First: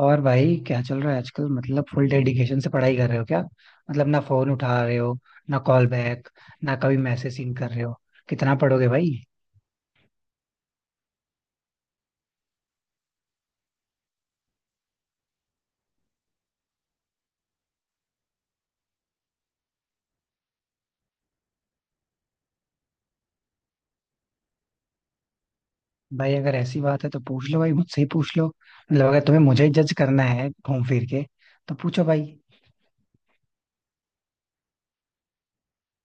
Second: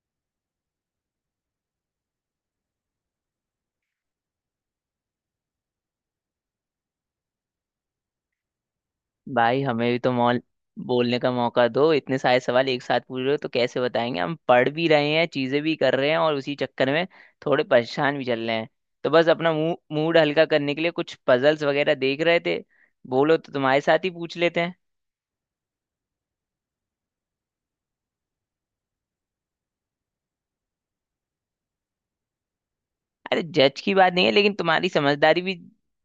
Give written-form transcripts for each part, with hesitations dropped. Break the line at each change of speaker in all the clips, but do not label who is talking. और भाई क्या चल रहा है आजकल? मतलब फुल डेडिकेशन से पढ़ाई कर रहे हो क्या? मतलब ना फोन उठा रहे हो, ना कॉल बैक, ना कभी मैसेज सीन कर रहे हो। कितना पढ़ोगे भाई।
भाई हमें भी तो मॉल बोलने का मौका दो। इतने सारे सवाल एक साथ पूछ रहे हो तो कैसे बताएंगे। हम पढ़ भी रहे हैं, चीजें भी कर रहे हैं और उसी चक्कर में थोड़े परेशान भी चल रहे हैं। तो बस अपना मूड मूड हल्का करने के लिए कुछ पजल्स वगैरह देख रहे थे। बोलो तो तुम्हारे साथ ही पूछ लेते हैं।
भाई अगर ऐसी बात है तो पूछ लो, भाई मुझसे ही पूछ लो। मतलब अगर तुम्हें मुझे जज करना है घूम फिर के तो पूछो भाई।
अरे जज की बात नहीं है, लेकिन तुम्हारी समझदारी भी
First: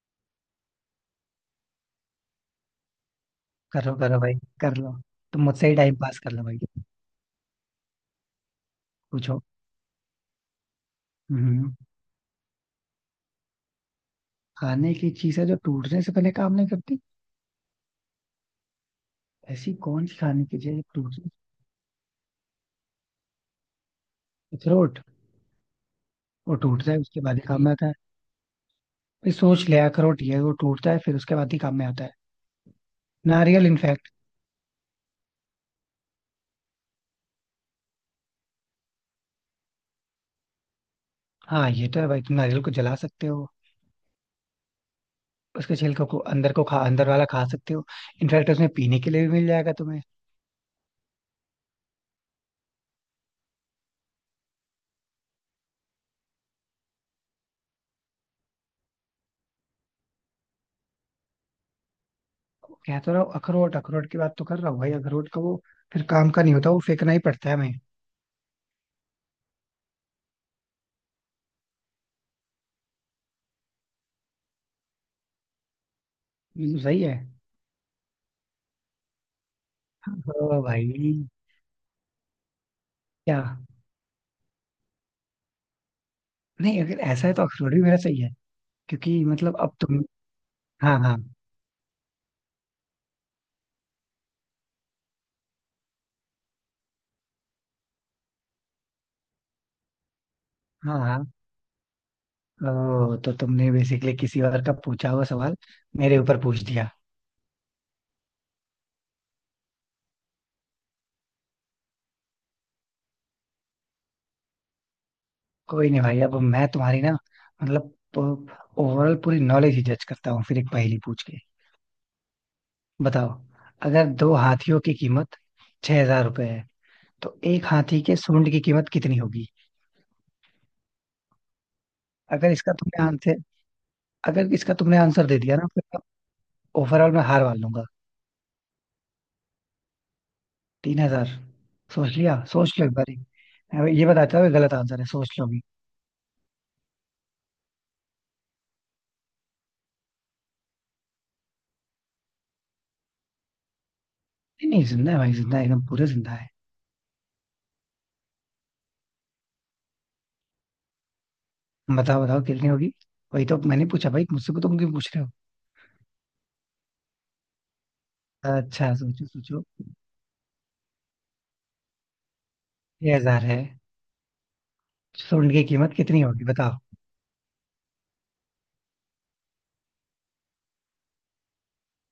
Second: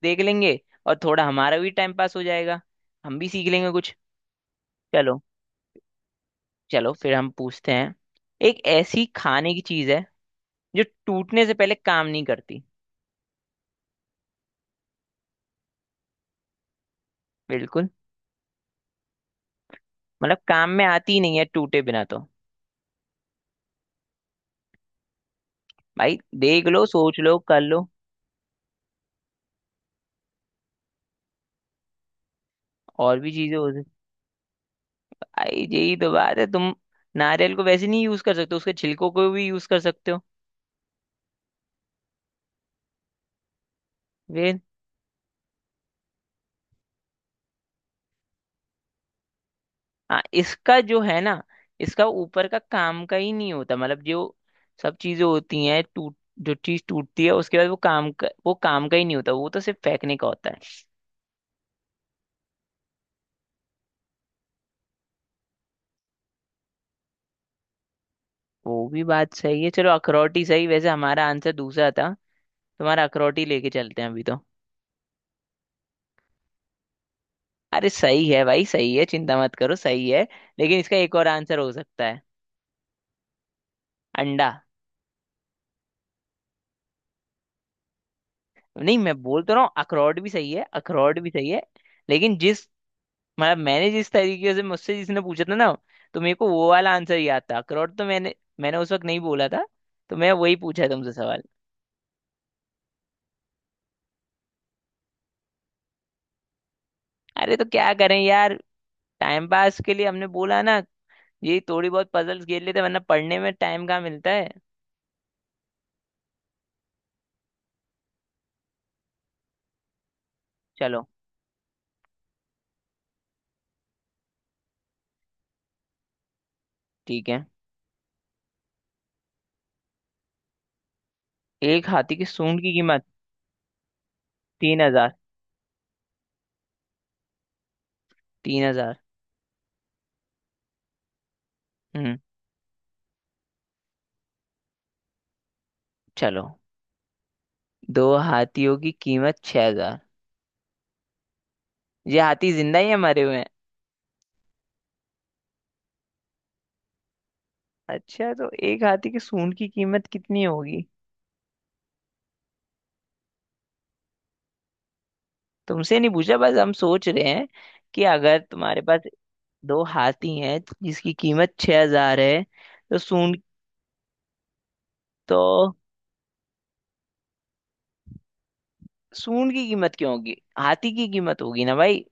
देख लेंगे। और थोड़ा हमारा भी टाइम पास हो जाएगा। हम भी सीख लेंगे
करो
कुछ।
करो भाई, कर लो।
चलो।
तुम मुझसे ही टाइम पास कर लो भाई।
चलो फिर हम पूछते हैं। एक ऐसी
पूछो।
खाने की चीज है जो टूटने से
हम्म।
पहले काम नहीं करती।
खाने की चीज है जो टूटने से पहले काम नहीं करती?
बिल्कुल।
ऐसी कौन सी
मतलब
खाने की चीज
काम
है
में आती ही
टूटने?
नहीं है टूटे बिना तो।
अखरोट।
भाई
वो
देख लो,
टूटता है
सोच
उसके बाद
लो,
ही
कर
काम में
लो।
आता है। भाई सोच ले, अखरोट ये है, वो टूटता है फिर उसके बाद ही काम में आता है।
और भी चीजें
नारियल
हो सकती।
इनफैक्ट।
भाई यही तो बात है तुम। नारियल को वैसे नहीं यूज कर सकते, उसके छिलकों को भी यूज कर सकते हो।
हाँ ये तो है भाई, तुम नारियल को जला सकते हो,
वे।
उसके छिलके को, अंदर वाला खा सकते हो। इनफैक्ट उसमें पीने के लिए भी मिल जाएगा तुम्हें।
हाँ, इसका जो है ना, इसका ऊपर का काम का ही नहीं होता, मतलब जो सब चीजें होती हैं टूट। जो चीज टूटती है उसके बाद वो काम का ही नहीं होता, वो तो सिर्फ फेंकने का होता है।
कह तो रहा हूँ अखरोट, अखरोट की बात तो कर रहा हूँ भाई। अखरोट का वो फिर काम का नहीं होता, वो फेंकना ही पड़ता है हमें।
वो भी बात सही है। चलो अखरोट ही सही, वैसे हमारा आंसर दूसरा था। तुम्हारा अखरोट ही लेके चलते हैं अभी तो।
सही है।
अरे सही है भाई, सही है, चिंता मत करो, सही
हाँ।
है।
ओ
लेकिन इसका एक
भाई,
और आंसर हो सकता है।
क्या?
अंडा।
नहीं अगर ऐसा है तो अखरोट भी मेरा सही है।
नहीं मैं
क्योंकि
बोल तो
मतलब
रहा हूँ,
अब तुम।
अखरोट भी सही है,
हाँ हाँ।
अखरोट भी सही है। लेकिन जिस, मतलब मैंने जिस तरीके से मुझसे जिसने पूछा था ना, तो मेरे को वो वाला आंसर याद था अखरोट, तो मैंने मैंने उस वक्त नहीं बोला था। तो मैं वही पूछा
हाँ
तुमसे
हाँ।
सवाल।
ओ, तो तुमने बेसिकली किसी और का पूछा हुआ सवाल मेरे ऊपर पूछ दिया।
अरे तो क्या करें यार, टाइम पास के लिए हमने बोला ना। ये थोड़ी बहुत पजल्स खेल लेते, वरना पढ़ने में टाइम कहाँ मिलता है।
कोई नहीं भाई, अब मैं तुम्हारी ना, मतलब ओवरऑल पूरी नॉलेज ही जज करता हूँ फिर एक पहेली
चलो।
पूछ के। बताओ, अगर दो हाथियों की कीमत 6,000 रुपए है
ठीक
तो
है।
एक हाथी के सूंड की कीमत कितनी होगी?
एक हाथी की
अगर
सूंड
इसका
की
तुमने
कीमत
आंसर अगर इसका
तीन
तुमने
हजार
आंसर दे दिया ना फिर ओवरऑल मैं हार मान लूंगा।
3,000।
3,000? सोच
हम्म।
लिया? सोच लो एक बार, ये बताता हूँ, गलत आंसर है, सोच लो।
चलो। दो हाथियों की कीमत 6,000। ये हाथी जिंदा ही है, मरे हुए हैं?
नहीं नहीं जिंदा है भाई, जिंदा है एकदम पूरा जिंदा है।
अच्छा, तो एक हाथी के सूंड की कीमत कितनी होगी।
बताओ बताओ कितनी होगी? वही तो मैंने पूछा भाई, मुझसे तो मुझे पूछ रहे
तुमसे नहीं पूछा, बस हम सोच रहे हैं कि अगर
हो?
तुम्हारे
अच्छा
पास
सोचो सोचो।
दो हाथी हैं जिसकी कीमत 6,000 है, तो
ये
सूंड,
हजार है।
तो
सुन की कीमत कितनी होगी बताओ?
सूंड की कीमत क्यों होगी? हाथी की कीमत होगी ना भाई।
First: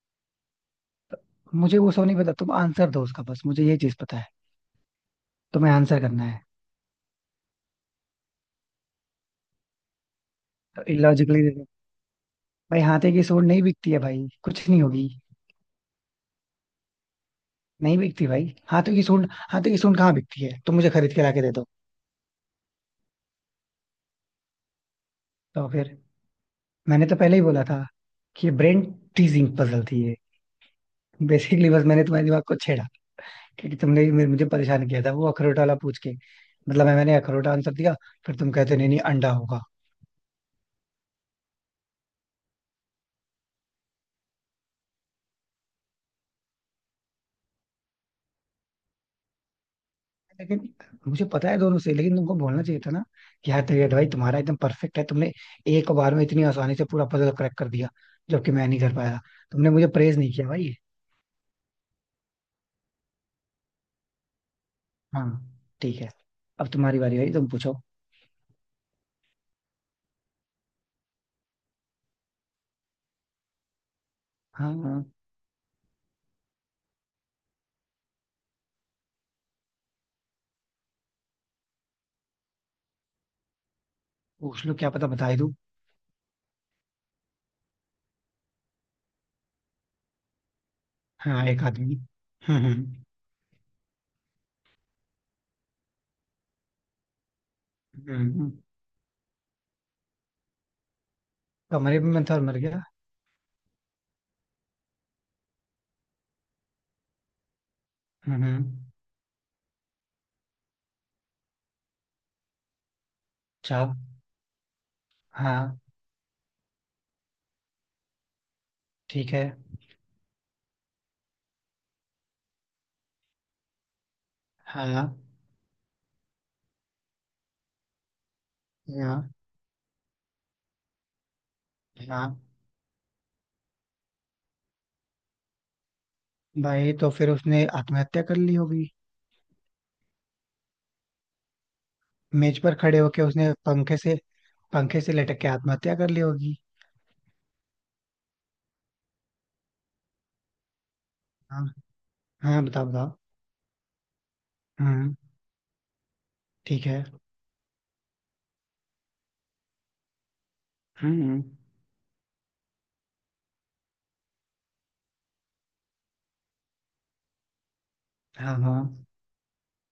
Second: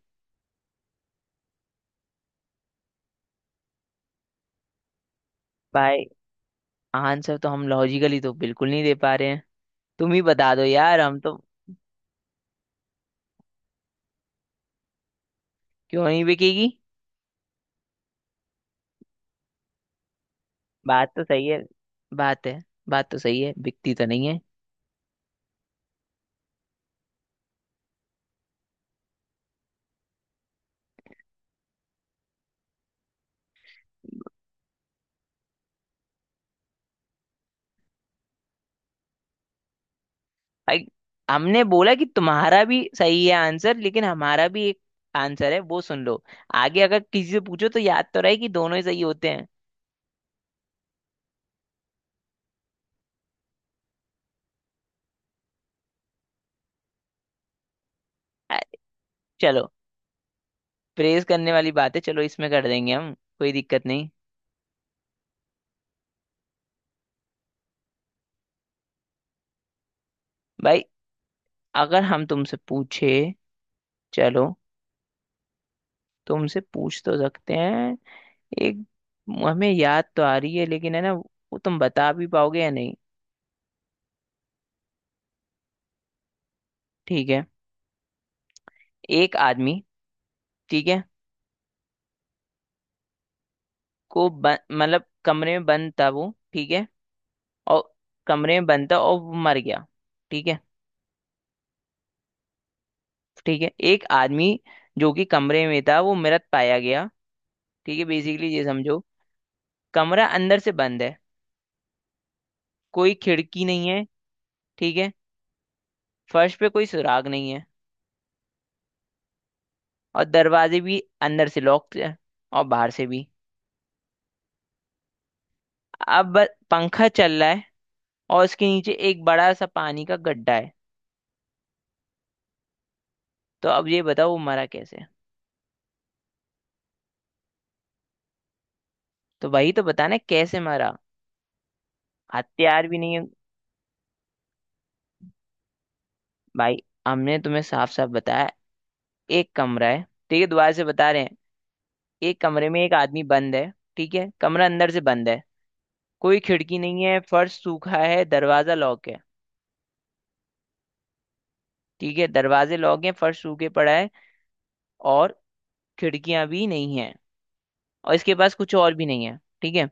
मुझे वो सब नहीं पता, तुम आंसर दो उसका। बस मुझे ये चीज पता है, तुम्हें आंसर
भाई
करना है।
आंसर तो हम लॉजिकली तो बिल्कुल नहीं दे पा रहे हैं। तुम ही बता दो
तो
यार, हम तो।
इलॉजिकली, भाई हाथे की सूंड नहीं बिकती है भाई, कुछ नहीं होगी।
क्यों नहीं बिकेगी?
नहीं बिकती भाई, हाथों की सूंड, हाथों की सूंड कहाँ बिकती है? तुम मुझे
बात
खरीद के
तो
लाके
सही
दे
है,
दो।
बात है, बात तो सही है, बिकती तो नहीं है।
तो फिर मैंने तो पहले ही बोला था कि ब्रेन टीजिंग पजल थी ये। बेसिकली बस मैंने तुम्हारे दिमाग को छेड़ा, क्योंकि तुमने ही मुझे परेशान किया था वो अखरोट वाला पूछ के। मतलब मैंने अखरोट आंसर दिया, फिर तुम कहते नहीं नहीं अंडा होगा।
भाई हमने बोला कि तुम्हारा भी सही है आंसर, लेकिन हमारा भी एक आंसर है, वो सुन लो। आगे अगर किसी से पूछो तो याद तो रहे कि दोनों ही सही होते हैं।
लेकिन मुझे पता है दोनों से, लेकिन तुमको बोलना चाहिए था ना, कि यार तेरी, भाई तुम्हारा एकदम परफेक्ट है, तुमने एक बार में इतनी आसानी से पूरा पजल क्रैक कर दिया, जबकि
अ,
मैं नहीं कर पाया।
चलो।
तुमने मुझे प्रेज नहीं किया भाई।
प्रेज करने वाली बात है, चलो इसमें कर देंगे हम। कोई दिक्कत नहीं।
हाँ ठीक है। अब तुम्हारी बारी भाई, तुम पूछो।
भाई अगर हम तुमसे पूछे, चलो,
हाँ हाँ।
तुमसे पूछ तो सकते हैं। एक, हमें याद तो आ रही है लेकिन है ना, वो तुम बता भी पाओगे या नहीं।
पूछ लो क्या पता बता ही दूं।
ठीक है। एक आदमी, ठीक है,
हाँ एक आदमी। हम्म।
को मतलब कमरे में बंद था वो, ठीक है। और
हम्म, हम्म।
कमरे में बंद था और वो मर गया, ठीक है।
कमरे में था और मर गया।
ठीक है। एक आदमी जो कि कमरे में था वो मृत पाया गया। ठीक है, बेसिकली ये
हम्म।
समझो। कमरा अंदर से बंद है, कोई खिड़की
अच्छा।
नहीं है, ठीक है।
हाँ।
फर्श पे कोई सुराग नहीं है,
ठीक है।
और दरवाजे भी अंदर से लॉक है, और बाहर से भी।
हाँ।
अब पंखा चल रहा है, और उसके नीचे एक
हाँ।
बड़ा सा पानी का गड्ढा है।
हाँ।
तो अब ये बताओ वो मरा कैसे?
भाई तो फिर उसने आत्महत्या कर ली होगी।
तो वही तो बताना है, कैसे मरा।
मेज पर
हथियार भी
खड़े
नहीं
होके
है।
उसने पंखे से, पंखे से लटक के आत्महत्या कर ली होगी।
भाई हमने तुम्हें साफ साफ बताया, एक कमरा है, ठीक है, दोबारा से बता रहे हैं।
हाँ
एक
हाँ
कमरे में
बताओ
एक
बताओ।
आदमी बंद है, ठीक है, कमरा अंदर से
हम्म।
बंद है। कोई खिड़की
ठीक है।
नहीं है, फर्श सूखा है, दरवाजा लॉक है।
हम्म।
ठीक है, दरवाजे लॉक हैं, फर्श सूखे पड़ा है, और खिड़कियां भी नहीं है, और इसके पास
हाँ
कुछ
हाँ।
और भी नहीं है, ठीक है।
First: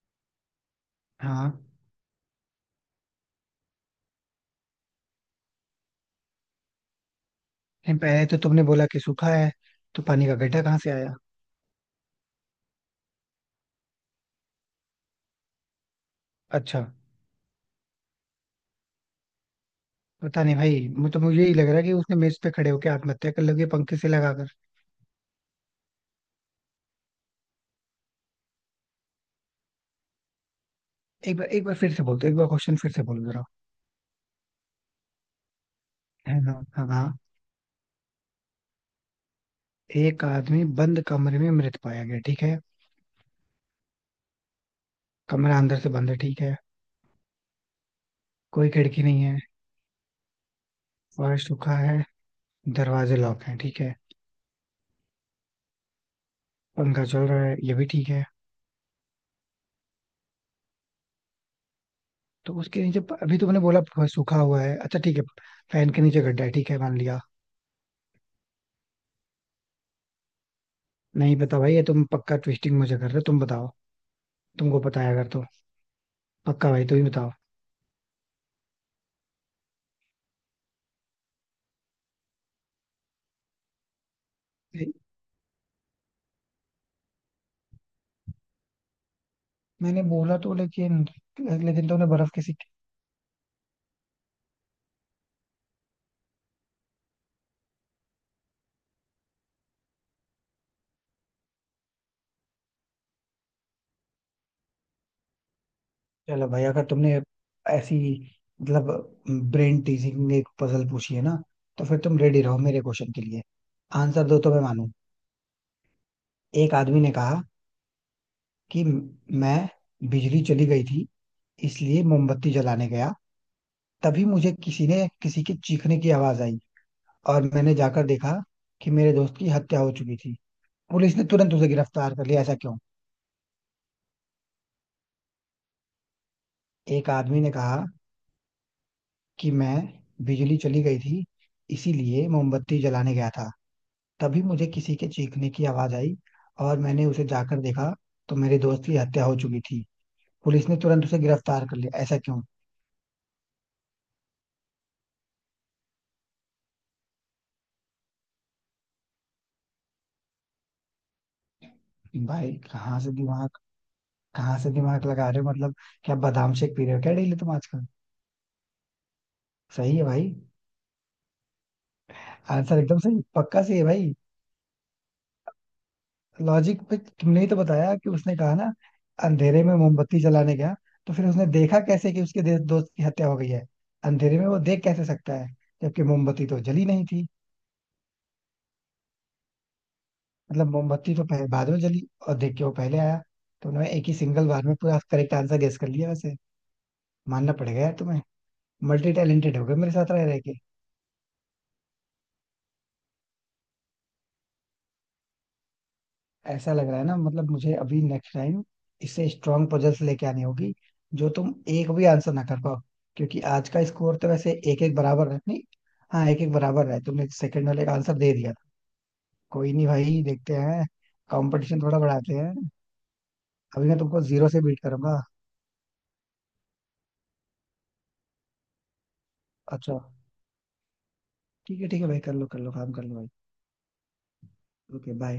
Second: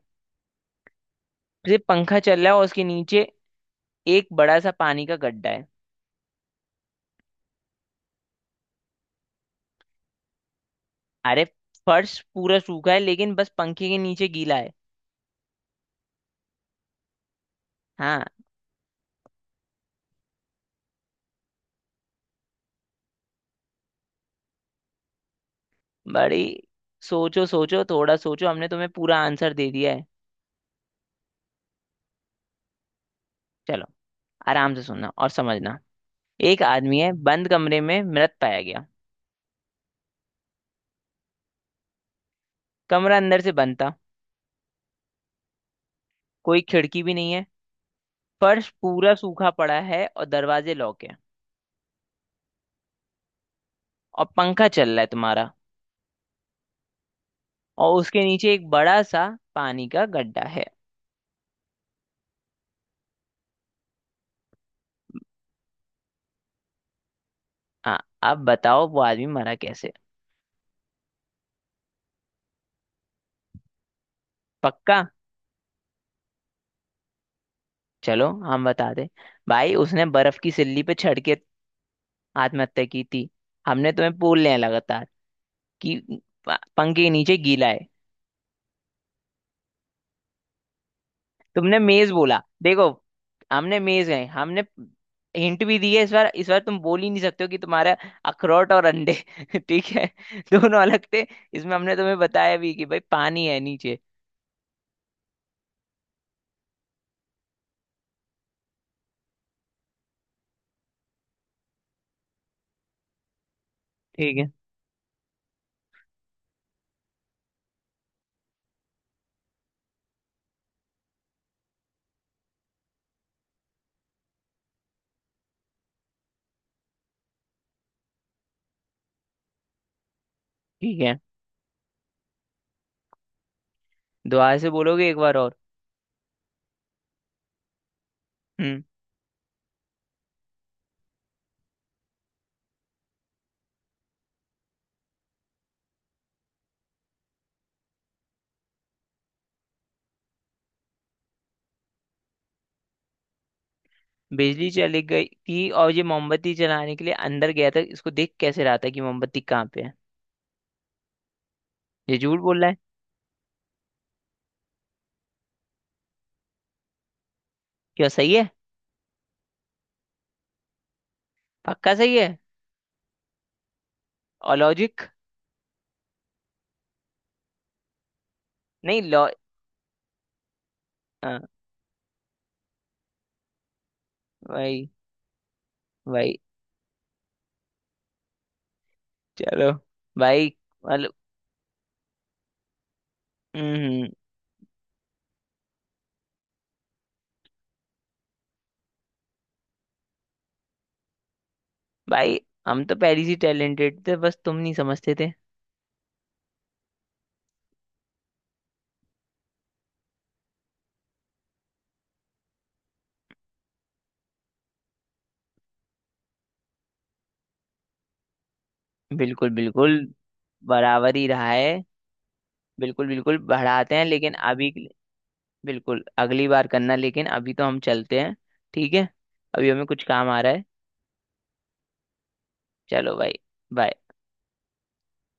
हाँ।
सिर्फ पंखा चल रहा है और उसके नीचे एक बड़ा सा पानी का गड्ढा है।
लेकिन पहले तो तुमने बोला कि सूखा है, तो पानी का गड्ढा कहाँ से आया?
अरे फर्श पूरा सूखा है, लेकिन बस पंखे के नीचे गीला है।
अच्छा।
हाँ।
पता नहीं भाई, मुझे यही लग रहा है कि उसने मेज पे खड़े होके आत्महत्या कर लोगे पंखे से लगाकर।
बड़ी सोचो, सोचो थोड़ा, सोचो। हमने तुम्हें पूरा आंसर दे दिया है।
एक बार फिर से बोल दो, एक बार क्वेश्चन फिर से बोल दो जरा।
चलो, आराम से सुनना और समझना।
है ना।
एक
हाँ
आदमी है
हाँ।
बंद कमरे में मृत पाया गया।
एक आदमी बंद कमरे में मृत पाया गया, ठीक है।
कमरा अंदर से बंद था,
कमरा अंदर से बंद है, ठीक है।
कोई खिड़की भी नहीं है, फर्श
कोई खिड़की
पूरा
नहीं है,
सूखा पड़ा है, और दरवाजे लॉक है।
फर्श सूखा है, दरवाजे लॉक हैं ठीक है।
और पंखा चल रहा है तुम्हारा।
पंखा चल रहा है ये भी
और
ठीक
उसके
है।
नीचे एक बड़ा सा पानी का गड्ढा है।
तो उसके नीचे अभी तुमने बोला फर्श सूखा हुआ है, अच्छा ठीक है, फैन के नीचे गड्ढा है, ठीक है मान लिया।
हाँ। अब बताओ वो आदमी मरा कैसे?
नहीं पता भाई, ये तुम पक्का ट्विस्टिंग मुझे कर रहे हो, तुम बताओ तुमको पता
पक्का।
है अगर तो। पक्का भाई, तुम ही बताओ।
चलो हम बता दे। भाई उसने बर्फ की सिल्ली पे चढ़ के आत्महत्या की थी। हमने तुम्हें बोल लिया
नहीं,
लगातार कि पंखे के नीचे गीला है।
मैंने बोला तो लेकिन
तुमने
लेकिन तुमने
मेज
बर्फ
बोला,
किसी।
देखो हमने मेज गए, हमने हिंट भी दी है। इस बार, इस बार तुम बोल ही नहीं सकते हो कि तुम्हारा अखरोट और अंडे ठीक है दोनों अलग थे। इसमें हमने तुम्हें बताया भी कि भाई पानी है नीचे।
चलो भाई, अगर तुमने ऐसी मतलब ब्रेन टीजिंग एक पजल पूछी है ना, तो फिर तुम रेडी रहो मेरे क्वेश्चन के लिए, आंसर
ठीक
दो
है।
तो मैं मानू। एक आदमी ने कहा कि मैं, बिजली चली गई थी इसलिए मोमबत्ती जलाने गया, तभी मुझे किसी के चीखने की आवाज आई और मैंने जाकर देखा कि मेरे दोस्त की हत्या हो चुकी थी।
ठीक
पुलिस
है,
ने तुरंत उसे गिरफ्तार कर लिया, ऐसा क्यों?
दोबारा से बोलोगे एक बार और?
एक आदमी ने कहा
हम्म।
कि मैं, बिजली चली गई थी इसीलिए मोमबत्ती जलाने गया था, तभी मुझे किसी के चीखने की आवाज आई और मैंने उसे जाकर देखा तो मेरे दोस्त की हत्या हो चुकी थी। पुलिस ने तुरंत उसे गिरफ्तार कर लिया, ऐसा क्यों?
बिजली चली गई थी और ये मोमबत्ती जलाने के लिए अंदर गया था, इसको देख कैसे रहा था कि मोमबत्ती कहाँ पे है? ये झूठ
भाई
बोल रहा है।
कहाँ से दिमाग लगा रहे हो मतलब? क्या बादाम शेक पी रहे हो क्या डेली तुम आजकल?
क्या सही है?
सही है भाई,
पक्का सही है?
आंसर एकदम सही, पक्का सही है भाई।
और लॉजिक?
लॉजिक पे तुमने ही तो बताया, कि उसने कहा ना
नहीं लॉ।
अंधेरे में मोमबत्ती जलाने गया, तो फिर
हाँ।
उसने देखा कैसे कि उसके दोस्त की हत्या हो गई है? अंधेरे में वो देख
भाई।
कैसे सकता है जबकि
भाई।
मोमबत्ती तो जली नहीं थी?
चलो। भाई।
मतलब मोमबत्ती तो पहले, बाद में जली, और देख के वो पहले आया। तो उन्होंने
हम्म।
एक ही सिंगल बार में पूरा करेक्ट आंसर गेस कर लिया वैसे, मानना पड़ेगा यार तुम्हें। मल्टी टैलेंटेड हो गए मेरे साथ रह रहे के।
भाई हम तो पहले से टैलेंटेड थे, बस तुम नहीं समझते थे।
ऐसा लग रहा है ना, मतलब मुझे अभी नेक्स्ट टाइम इससे स्ट्रांग पजल्स लेके आनी होगी, जो तुम एक भी आंसर ना कर पाओ। क्योंकि आज का स्कोर तो वैसे एक एक बराबर है नहीं, हाँ एक एक बराबर है, तुमने सेकंड वाले का आंसर दे दिया था।
बिल्कुल
कोई नहीं
बिल्कुल।
भाई, देखते हैं,
बराबर ही रहा है।
कंपटीशन थोड़ा बढ़ाते हैं।
बिल्कुल बिल्कुल
अभी
बढ़ाते
मैं
हैं,
तुमको
लेकिन
जीरो से
अभी के
बीट
लिए-।
करूंगा।
बिल्कुल अगली बार करना, लेकिन अभी तो हम चलते हैं। ठीक है। अभी हमें
अच्छा
कुछ काम आ रहा है।
ठीक है भाई, कर लो काम कर
चलो
लो भाई।
भाई। बाय।
Okay bye.